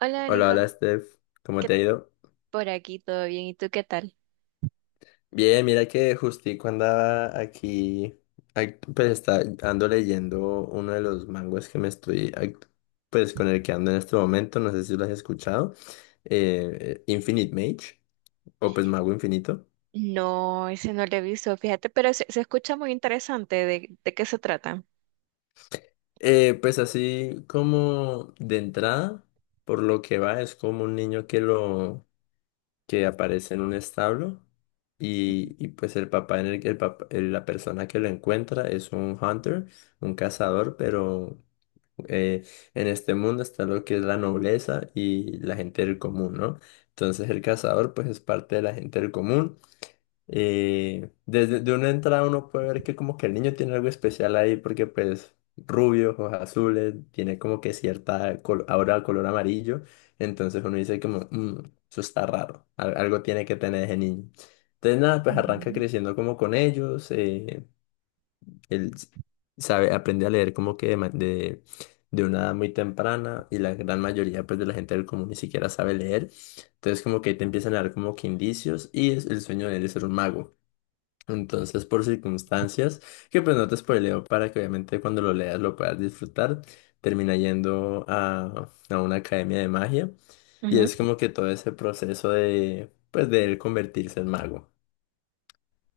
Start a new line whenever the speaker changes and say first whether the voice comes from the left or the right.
right: Hola,
left: Hola,
right: Nico,
left: hola Steph, ¿cómo
right: ¿qué
left: te ha ido?
right: por aquí? ¿Todo bien? ¿Y tú qué tal?
left: Bien, mira que justico andaba aquí, pues está, ando leyendo uno de los manguas que me estoy, pues con el que ando en este momento, no sé si lo has escuchado, Infinite Mage, o pues Mago Infinito.
right: No, ese no lo he visto, fíjate, pero se escucha muy interesante. ¿De qué se trata?
left: Pues así como de entrada, por lo que va, es como un niño que lo que aparece en un establo y pues el papá en el papá- el- la persona que lo encuentra es un hunter, un cazador, pero eh, en este mundo está lo que es la nobleza y la gente del común, ¿no? Entonces el cazador pues es parte de la gente del común y desde de una entrada uno puede ver que como que el niño tiene algo especial ahí porque pues rubio, ojos azules, tiene como que cierta aura de color amarillo. Entonces uno dice como, "Mm, eso está raro, algo tiene que tener ese niño. Entonces nada, pues arranca
right: Ujú.
left: creciendo como con ellos. Él s- Sabe, aprende a leer como que de una edad muy temprana y la gran mayoría pues de la gente del común ni siquiera sabe leer. Entonces como que ahí te empiezan a dar como que indicios y es, el sueño de él es ser un mago. Entonces, por circunstancias, que pues no te spoileo para que obviamente cuando lo leas lo puedas disfrutar, termina yendo a una academia de magia y
right: Ujú.
left: es como que todo ese proceso de, pues, de él convertirse en mago.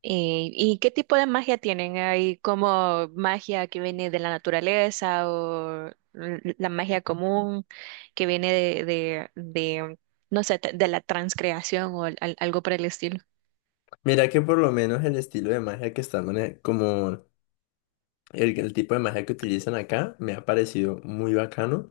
right: ¿Y qué tipo de magia tienen? ¿Hay como magia que viene de la naturaleza o la magia común que viene de, no sé, de la transcreación o algo por el estilo?
left: Mira que por lo menos el estilo de magia que están, como el tipo de magia que utilizan acá, me ha parecido muy bacano.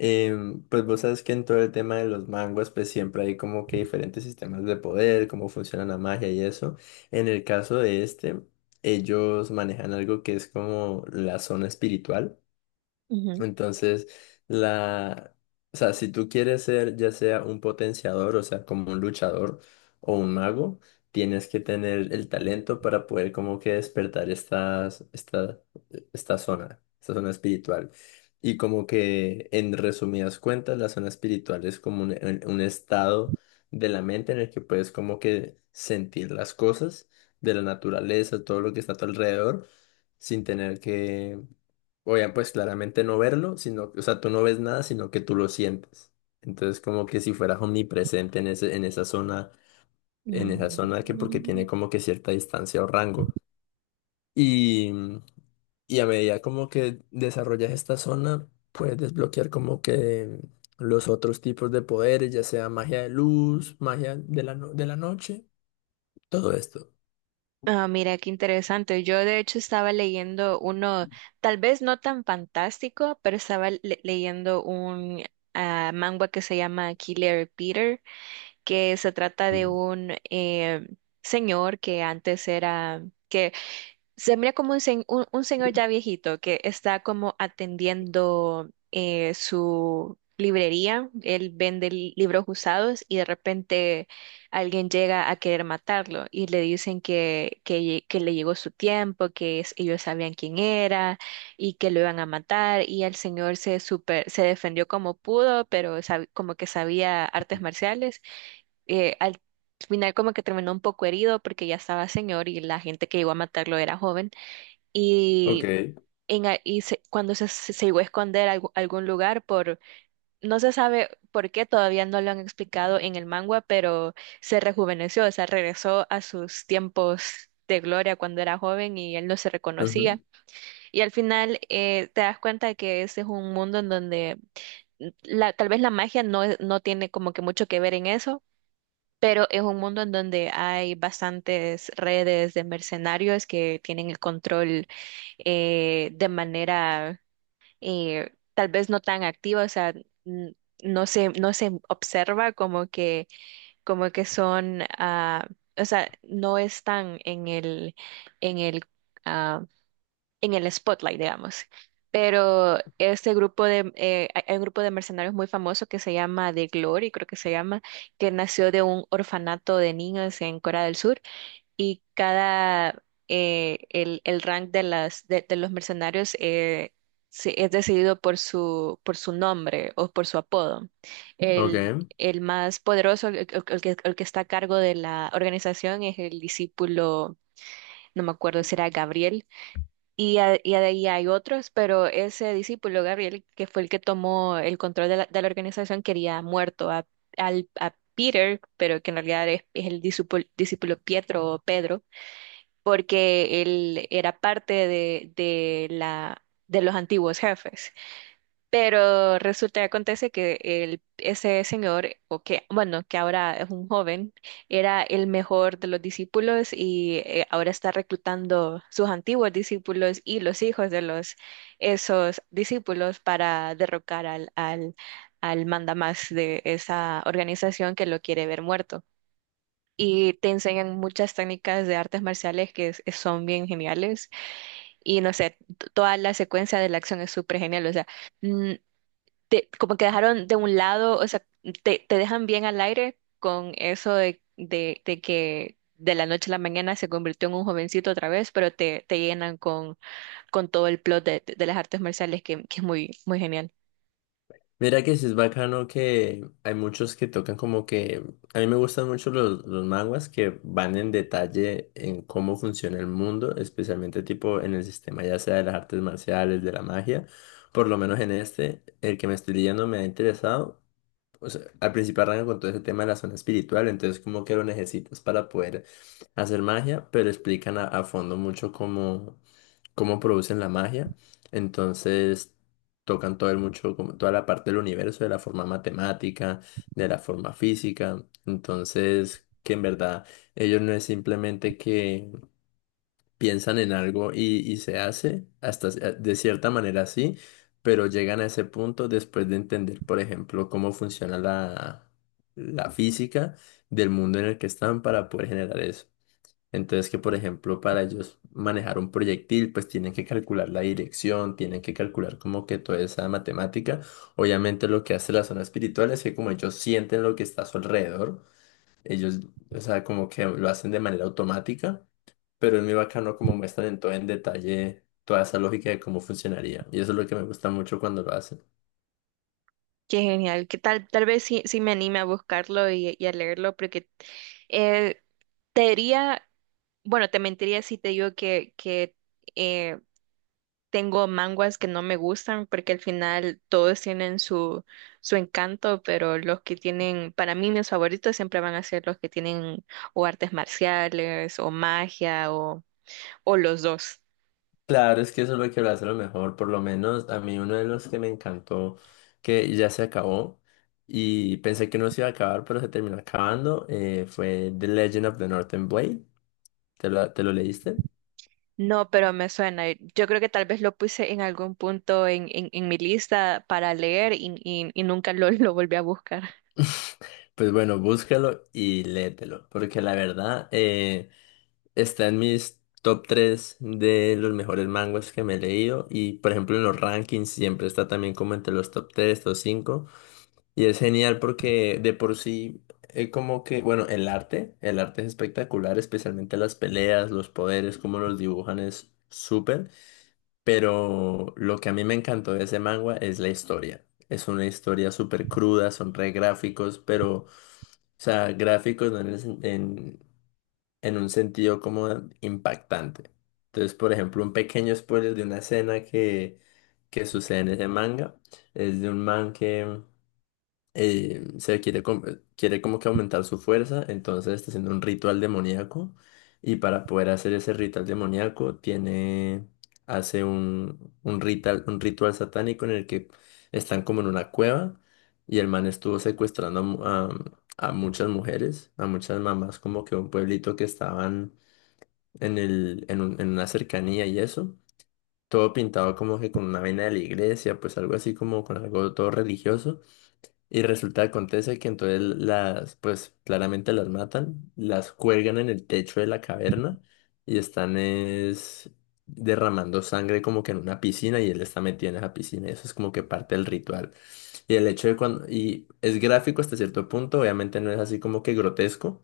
left: Pues vos sabes que en todo el tema de los manguas, pues siempre hay como que diferentes sistemas de poder, cómo funciona la magia y eso. En el caso de este, ellos manejan algo que es como la zona espiritual.
right: Ujú.
left: Entonces, la, o sea, si tú quieres ser ya sea un potenciador, o sea, como un luchador o un mago, tienes que tener el talento para poder como que despertar estas, esta, esta zona espiritual. Y como que en resumidas cuentas, la zona espiritual es como un estado de la mente en el que puedes como que sentir las cosas de la naturaleza, todo lo que está a tu alrededor, sin tener que. Obviamente, pues claramente no verlo, sino, o sea, tú no ves nada, sino que tú lo sientes. Entonces, como que si fueras omnipresente en ese, en esa zona que porque
right: Mm.
left: tiene como que cierta distancia o rango. Y, y a medida como que desarrollas esta zona, puedes desbloquear como que los otros tipos de poderes, ya sea magia de luz, magia de la, de la noche, todo esto.
right: Ah, mira, qué interesante. Yo de hecho estaba leyendo uno, tal vez no tan fantástico, pero estaba leyendo un manga que se llama Killer Peter, que se trata de
left: Mm.
right: un señor que antes era... Se mira como un señor ya viejito que está como atendiendo su librería. Él vende libros usados y de repente alguien llega a querer matarlo y le dicen que le llegó su tiempo, que ellos sabían quién era y que lo iban a matar. Y el señor super, se defendió como pudo, pero como que sabía artes marciales. Al final como que terminó un poco herido porque ya estaba señor y la gente que llegó a matarlo era joven
left: Ok.
right: y, y cuando se llegó a esconder algún lugar por, no se sabe por qué, todavía no lo han explicado en el manga, pero se rejuveneció, o sea, regresó a sus tiempos de gloria cuando era joven y él no se
left: Ujú,
right: reconocía. Y al final te das cuenta que ese es un mundo en donde tal vez la magia no, no tiene como que mucho que ver en eso, pero es un mundo en donde hay bastantes redes de mercenarios que tienen el control de manera tal vez no tan activa, o sea, n- no se observa como que, son, o sea, no están en el ah, en el spotlight, digamos. Pero este grupo de, hay un grupo de mercenarios muy famoso que se llama The Glory, creo que se llama, que nació de un orfanato de niños en Corea del Sur y cada, el rank de de los mercenarios es decidido por por su nombre o por su apodo. El,
left: Ok.
right: el más poderoso, el que está a cargo de la organización es el discípulo, no me acuerdo si era Gabriel, y ahí hay otros, pero ese discípulo, Gabriel, que fue el que tomó el control de la organización, quería muerto a Peter, pero que en realidad es el discípulo, discípulo Pietro o Pedro, porque él era parte de los antiguos jefes. Pero resulta y acontece que ese señor, o que, bueno, que ahora es un joven, era el mejor de los discípulos y ahora está reclutando sus antiguos discípulos y los hijos de esos discípulos para derrocar al mandamás de esa organización que lo quiere ver muerto. Y te enseñan muchas técnicas de artes marciales que son bien geniales. Y no sé, toda la secuencia de la acción es súper genial. O sea, mm, como que dejaron de un lado, o sea, te dejan bien al aire con eso de que de la noche a la mañana se convirtió en un jovencito otra vez, pero te llenan con todo el plot de las artes marciales que es muy, muy genial.
left: Mira que sí es bacano que hay muchos que tocan como que... A mí me gustan mucho los manguas que van en detalle en cómo funciona el mundo, especialmente tipo en el sistema ya sea de las artes marciales, de la magia. Por lo menos en este, el que me estoy leyendo me ha interesado, o sea, al principio arranca con todo ese tema de la zona espiritual, entonces como que lo necesitas para poder hacer magia, pero explican a fondo mucho cómo, cómo producen la magia, entonces tocan todo el mucho, como toda la parte del universo, de la forma matemática, de la forma física, entonces que en verdad ellos no es simplemente que piensan en algo y se hace hasta de cierta manera así, pero llegan a ese punto después de entender, por ejemplo, cómo funciona la, la física del mundo en el que están para poder generar eso. Entonces que, por ejemplo, para ellos manejar un proyectil, pues tienen que calcular la dirección, tienen que calcular como que toda esa matemática. Obviamente lo que hace la zona espiritual es que como ellos sienten lo que está a su alrededor, ellos, o sea, como que lo hacen de manera automática, pero es muy bacano como muestran en todo en detalle toda esa lógica de cómo funcionaría. Y eso es lo que me gusta mucho cuando lo hacen.
right: Qué genial, que tal vez sí, sí me anime a buscarlo y a leerlo, porque eh, te diría, bueno, te mentiría si te digo que eh, tengo manguas que no me gustan porque al final todos tienen su encanto, pero los que tienen, para mí mis favoritos siempre van a ser los que tienen o artes marciales o magia o los dos.
left: Claro, es que eso es lo que lo hace lo mejor. Por lo menos a mí uno de los que me encantó, que ya se acabó y pensé que no se iba a acabar, pero se terminó acabando, fue The Legend of the Northern Blade. Te lo leíste?
right: No, pero me suena. Yo creo que tal vez lo puse en algún punto en mi lista para leer y nunca lo, lo volví a buscar.
left: Pues bueno, búscalo y léetelo, porque la verdad... Está en mis top 3 de los mejores manguas que me he leído y por ejemplo en los rankings siempre está también como entre los top 3, top 5 y es genial porque de por sí como que bueno el arte es espectacular, especialmente las peleas, los poderes, cómo los dibujan es súper, pero lo que a mí me encantó de ese manga es la historia. Es una historia súper cruda, son re gráficos pero... O sea, gráficos no en, en un sentido como impactante. Entonces, por ejemplo, un pequeño spoiler de una escena que sucede en ese manga es de un man que se quiere, quiere como que aumentar su fuerza, entonces está haciendo un ritual demoníaco y para poder hacer ese ritual demoníaco tiene, hace un ritual satánico en el que están como en una cueva y el man estuvo secuestrando a, a muchas mujeres, a muchas mamás como que de un pueblito que estaban en el, en una cercanía y eso. Todo pintado como que con una vaina de la iglesia, pues algo así como con algo todo religioso. Y resulta, acontece que entonces las, pues claramente las matan, las cuelgan en el techo de la caverna y están es derramando sangre como que en una piscina y él está metido en esa piscina. Eso es como que parte del ritual. Y el hecho de cuando, y es gráfico hasta cierto punto, obviamente no es así como que grotesco,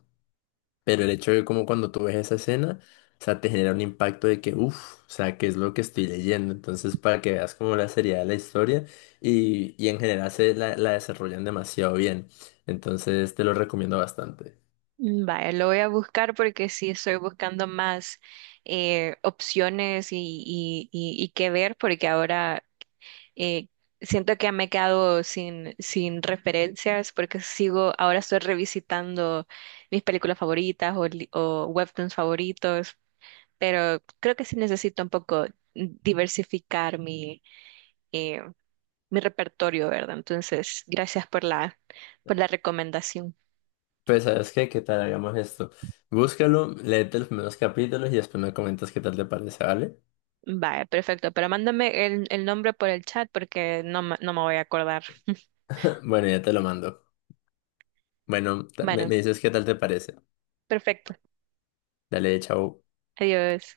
left: pero el hecho de como cuando tú ves esa escena, o sea, te genera un impacto de que, uff, o sea, ¿qué es lo que estoy leyendo? Entonces, para que veas como la seriedad de la historia y en general se la, la desarrollan demasiado bien. Entonces, te lo recomiendo bastante.
right: Vaya, lo voy a buscar porque sí estoy buscando más opciones y qué ver, porque ahora Eh, siento que me he quedado sin referencias porque sigo, ahora estoy revisitando mis películas favoritas o, o webtoons favoritos, pero creo que sí necesito un poco diversificar eh, mi repertorio, ¿verdad? Entonces, gracias por la recomendación.
left: Pues, ¿sabes qué? ¿Qué tal hagamos esto? Búscalo, léete los primeros capítulos y después me comentas qué tal te parece, ¿vale?
right: Vale, perfecto, pero mándame el nombre por el chat porque no, no me voy a acordar.
left: Bueno, ya te lo mando. Bueno, me,
right: Bueno,
left: me dices qué tal te parece.
right: perfecto.
left: Dale, chao.
right: Adiós.